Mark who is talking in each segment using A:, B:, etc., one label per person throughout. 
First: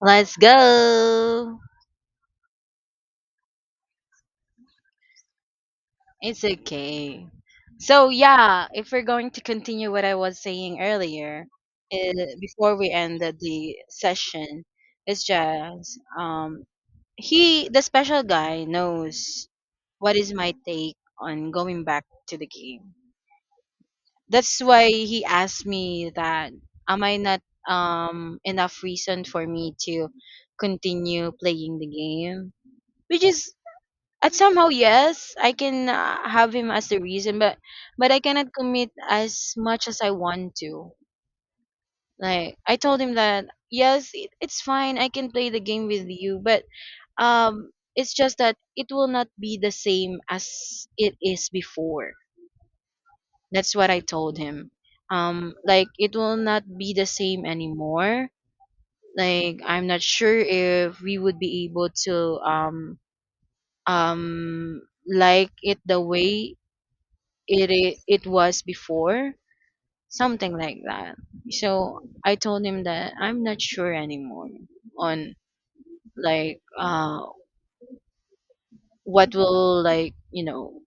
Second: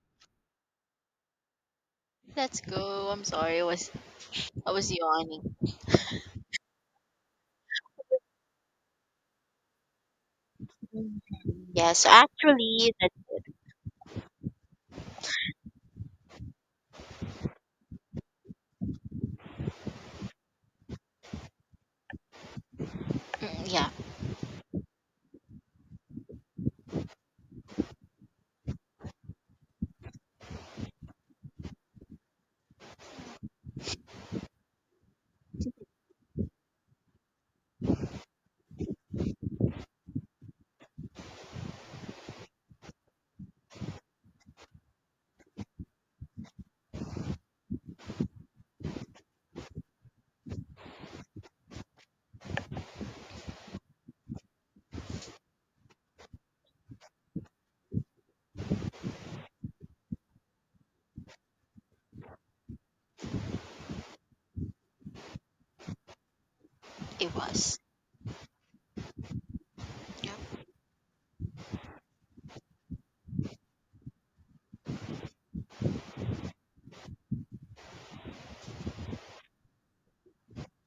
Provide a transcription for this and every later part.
A: Let's go.
B: Let's go. I'm sorry. I was yawning.
A: It's okay. So yeah, if we're going to continue what I was saying
B: Mhm.
A: earlier,
B: Yes,
A: before we
B: actually, that's
A: ended
B: it.
A: the session, it's just he the special guy knows what is my take on going back to the game.
B: Mm, yeah,
A: That's why he asked me that am I not enough reason for me to continue playing the game? Which is at somehow, yes, I can have him as the reason, but I cannot commit as much as I want to. Like I told him that yes, it's fine. I can play the game with you, but it's just that it will not be the same as it is before. That's what I told him. Like it will not be the same anymore. Like I'm not sure if we would be able to um um like it the way
B: it
A: it
B: was.
A: i- it was before,
B: Yeah.
A: something like that. So I told him that I'm not sure anymore on, like, what will, like,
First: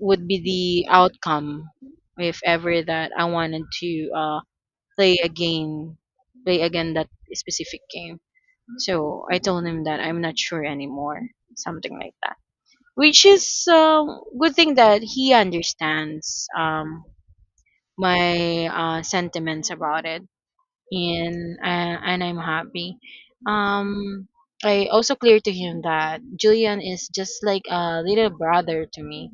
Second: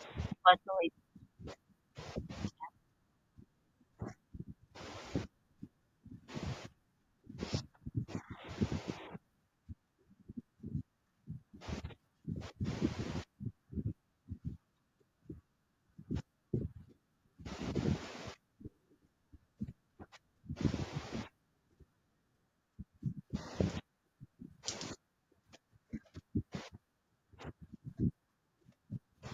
A: would be
B: But no,
A: the
B: it's
A: outcome if ever that I wanted to play again, that specific game. So I told him that I'm not sure anymore, something like that, which is good thing that he understands my sentiments about it, and I'm happy. Um, I also clear to him that Julian is just like a little brother to me,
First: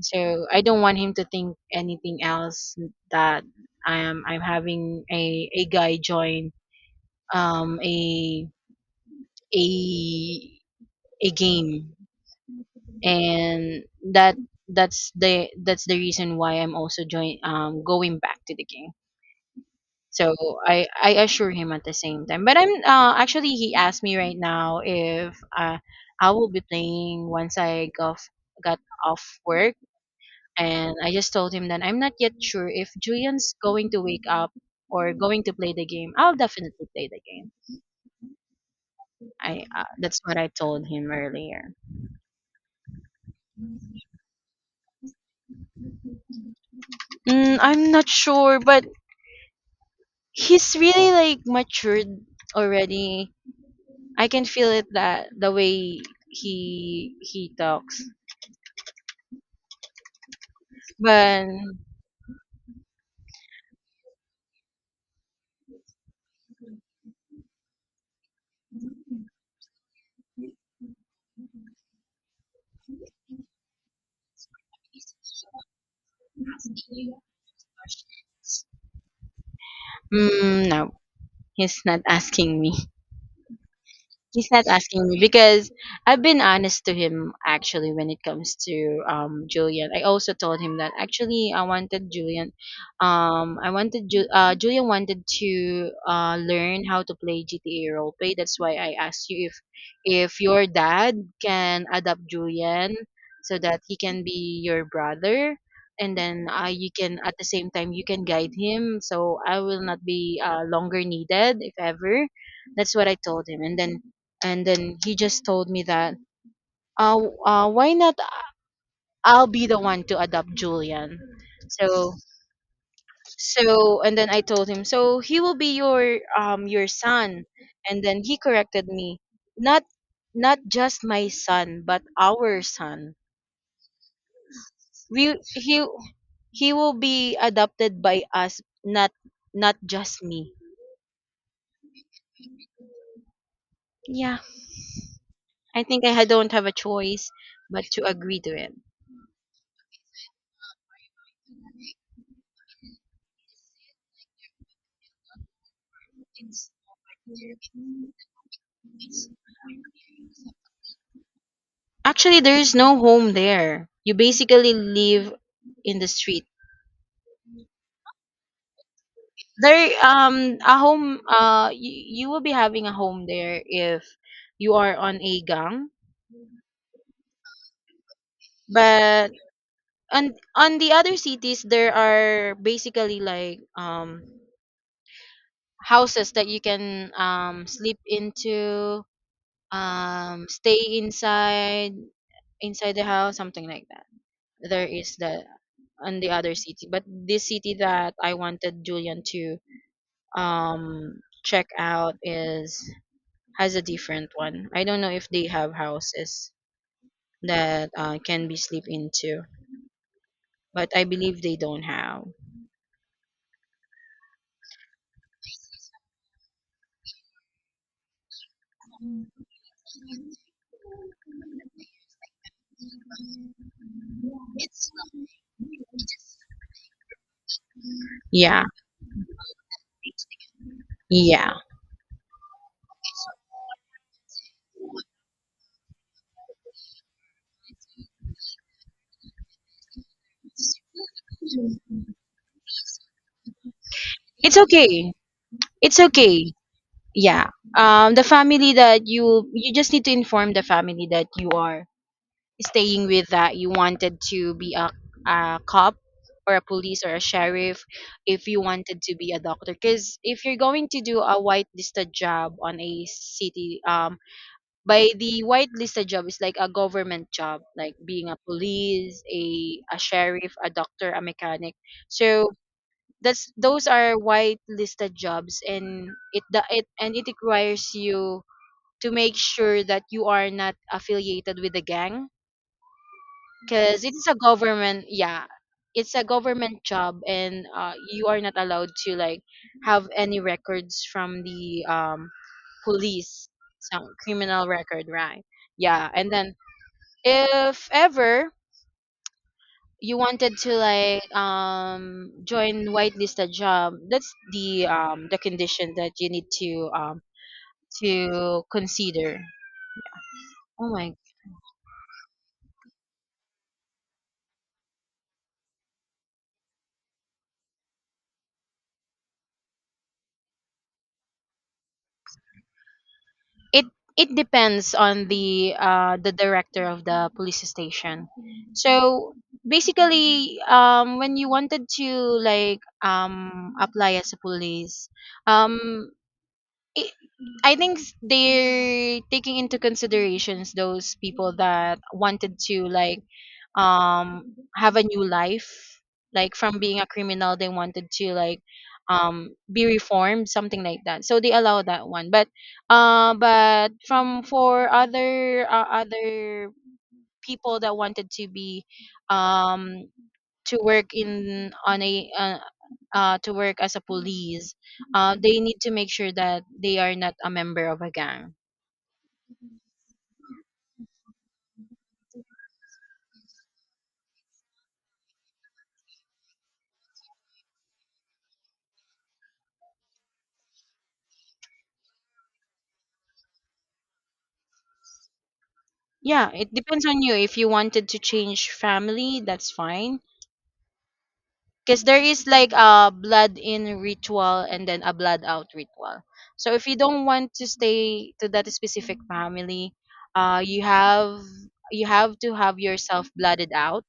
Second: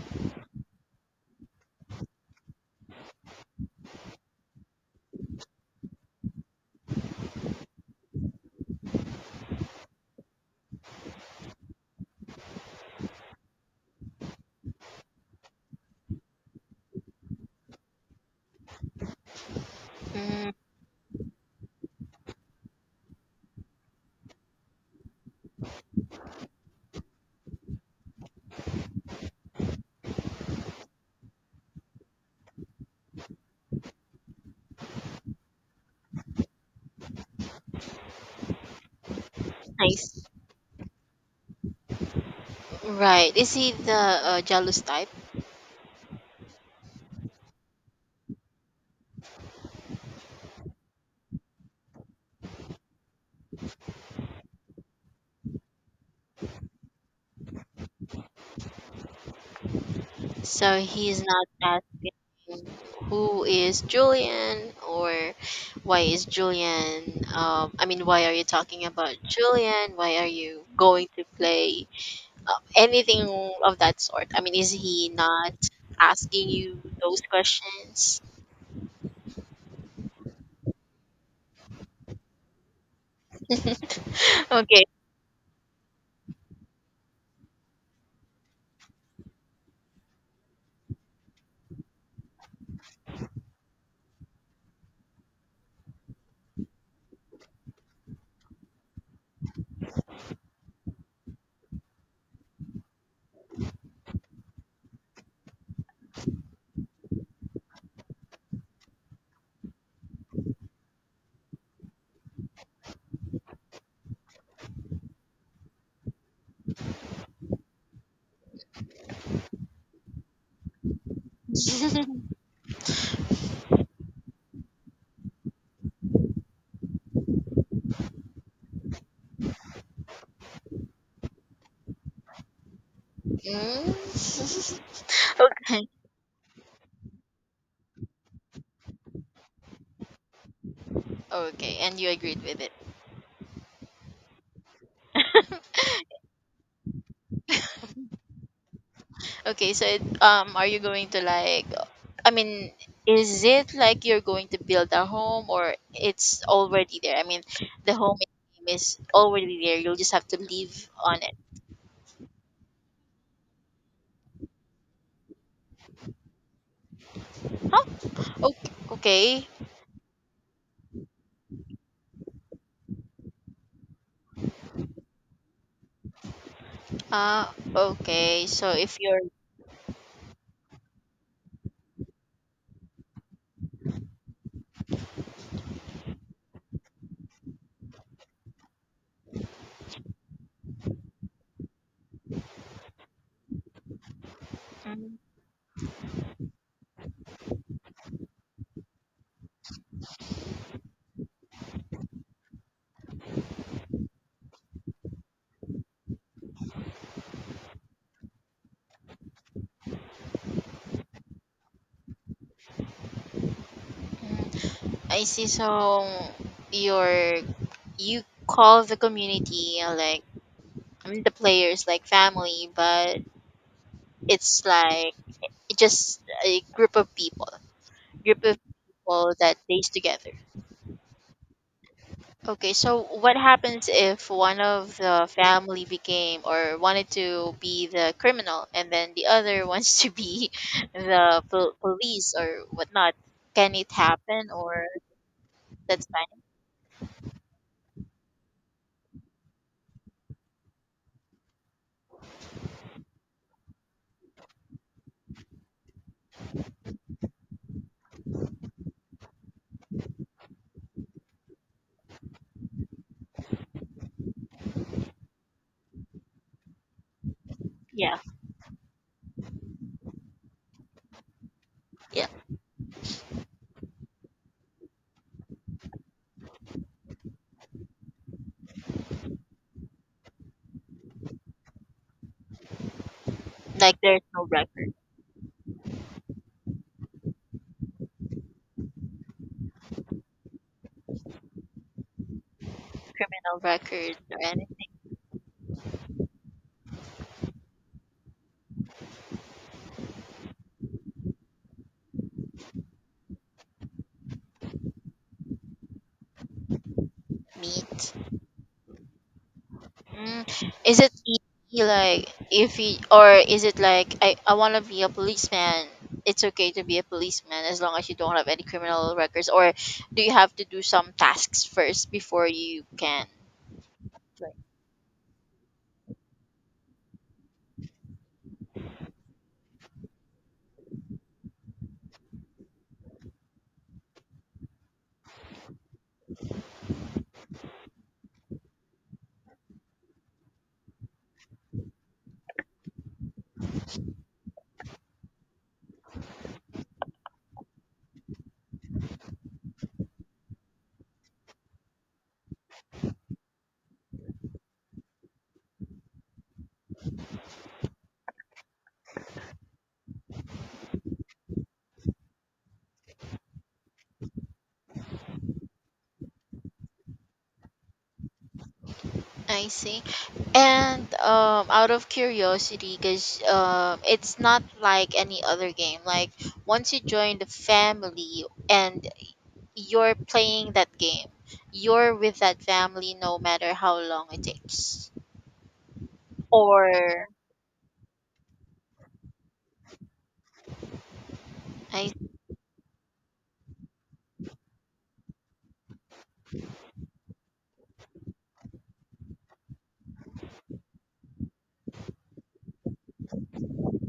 A: so I don't want him to think anything else that I'm having a guy join um a a a game, and that that's the reason why I'm also join going back to the game. So
B: mm,
A: I assure him at the same time. But I'm actually he asked me right now if I will be playing once I got, got off work. And I just told him that I'm not yet sure. If Julian's going to wake up or going to play the game, I'll definitely play the game. I That's
B: nice.
A: what I told him earlier.
B: Right. Is he the jealous type?
A: Mm, I'm not sure, but he's really like matured already. I can feel it that the way he talks.
B: So he's
A: But
B: not asking who is Julian or why is Julian? I mean, why are you talking about Julian? Why are you going to play? Anything of that sort. I mean, is he not asking you those questions?
A: mm, no, he's not asking me. He's not
B: Okay.
A: asking me because I've been honest to him actually when it comes to Julian. I also told him that actually I wanted Julian I wanted Julian wanted to learn how to play GTA roleplay. That's why I asked you if your dad can adopt Julian so that he can be your brother, and then you can at the same time you can guide him so I will not be longer needed if ever. That's what I told him. And then he just told me that, uh, why not I'll be the one to adopt Julian. So and then I told him, so he will be your son. And then he corrected me, not, not just my son, but our son.
B: Mm.
A: We he
B: Okay.
A: he will be adopted by us, not, not just me.
B: Okay, and you agreed with it.
A: Yeah, I think don't have a choice but to agree to it.
B: Okay, so it, are you going to like? I mean, is it like you're going to build a home, or it's already there? I mean, the home is already there. You'll just have to live on it.
A: Actually, there is no home there. You basically live in the street.
B: Huh? Okay. Okay.
A: There, a home. You will be having a home there if you are on a gang.
B: Okay. So if you're,
A: But on the other cities, there are basically like houses that you can sleep into, stay inside, the house, something like that. There is
B: mm,
A: the On the other city. But this city that I wanted Julian to um check out is, has a different one. I don't know if they have houses that can be sleep into, but I believe they don't have.
B: mm, I see. So you're you call the community like the players like family, but it's like it's just a group of
A: Yeah,
B: people that stays together.
A: yeah.
B: Okay, so what happens if one of the family became or wanted to be the criminal, and then the other wants to be the pol- police or whatnot? Can it happen,
A: It's
B: or
A: okay. It's
B: that's fine?
A: okay. Yeah. The family that you just need to inform the family that you are staying with that you wanted to be a cop or a police or a sheriff, if you wanted to be a doctor. Because if you're going to do a whitelisted job on a city, by the whitelisted job is like a government job, like
B: Yeah,
A: being a police, a sheriff, a doctor, a mechanic.
B: yeah.
A: So that's, those are whitelisted jobs, and it, the it and it requires you to make sure that you are not affiliated with a gang
B: Like
A: because
B: there's
A: it's a
B: no record,
A: government, yeah, it's a government job. And you are not allowed to like have any records from the police,
B: criminal
A: some
B: record or
A: criminal
B: anything.
A: record, right? Yeah. And then if ever you wanted to like join whitelisted job, that's the condition that you need
B: Meat.
A: to consider.
B: Mm,
A: Oh
B: is it
A: my.
B: easy, like if he or is it like I want to be a policeman? It's okay to be a policeman as long as you don't have any criminal records, or do you have to do some tasks first before you can?
A: it it depends on the director of the police station. So basically when you wanted to like apply as a police, um it, I think they're taking into considerations those people that wanted to like have a new life, like from being a criminal they wanted to like be reformed, something like that, so they allow that one. But but from, for other other people that wanted to be um to work in on a to work as a police, they need to make sure that they are not a member of a gang.
B: I see. And out of curiosity, because it's not like any other game. Like once you join the family and you're playing that game, you're with that family no matter how long it takes.
A: Yeah, it depends on
B: Or
A: you. If you wanted to change family, that's fine. Because
B: I
A: there is like a blood in ritual and then a blood out ritual. So if you don't want to stay to that specific family, you have, you have to have yourself blooded out.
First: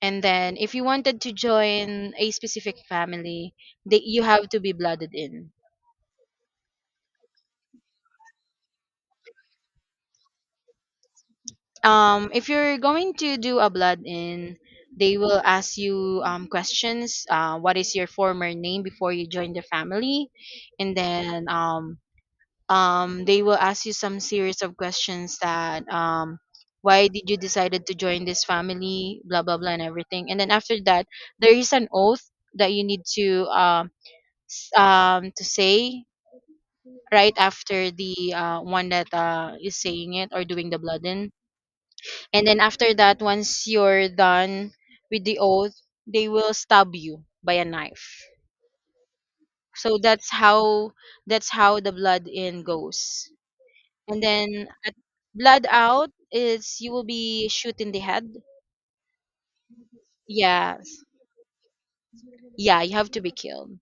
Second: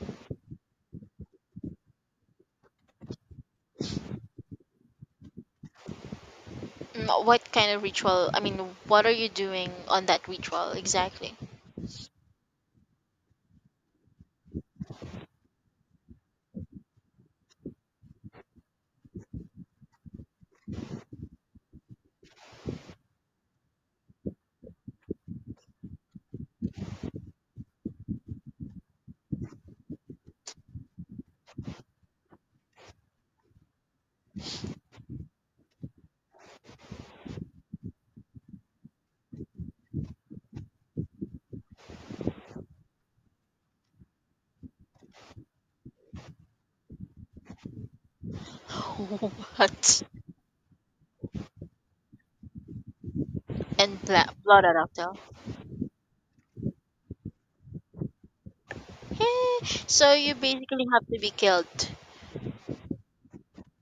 A: And then if you wanted to join a specific family, they, you have to be blooded in.
B: mm, what kind of ritual? I mean, what are you doing on that ritual exactly?
A: If you're going to do a blood in, they will ask you questions. What is your former name before you join the family? And then they will ask you some series of questions that why did you decided to join this family, blah blah blah, and everything. And then after that, there is an oath that you need to to say right after the one that is saying it or doing the blood in. And then after that, once you're done with the oath, they will stab you by a knife. So
B: What?
A: that's how, that's how the blood in goes.
B: And
A: And
B: blah blah
A: then
B: blah.
A: at
B: Blah.
A: blood out is you will be shoot in the head.
B: Eh, so you basically
A: Yes.
B: have to be killed.
A: Yeah, you have to be killed.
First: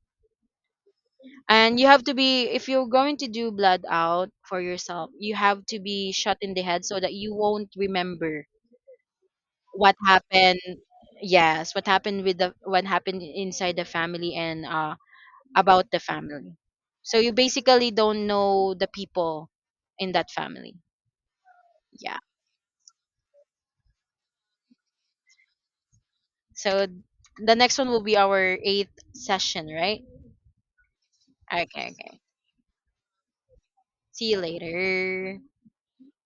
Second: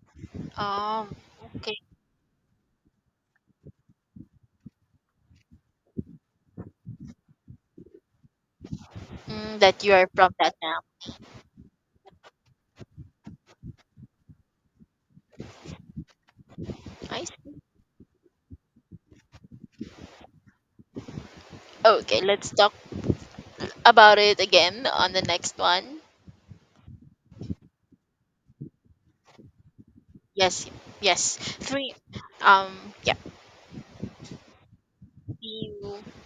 B: Um. Okay.
A: And you have to be, if you're going to do blood out for yourself, you have to be shot in the head so that you won't remember
B: Mm, that you
A: what
B: are from that
A: happened.
B: now.
A: Yes, what happened with the, what happened inside the family, and about the family. So
B: I
A: you
B: see.
A: basically don't know the people in that family. Yeah.
B: Okay, let's talk about it again on the next one.
A: So the next one will be our eighth session, right?
B: Yes. Yes.
A: Okay,
B: Three.
A: okay.
B: Um. Yeah.
A: See you later.
B: See you.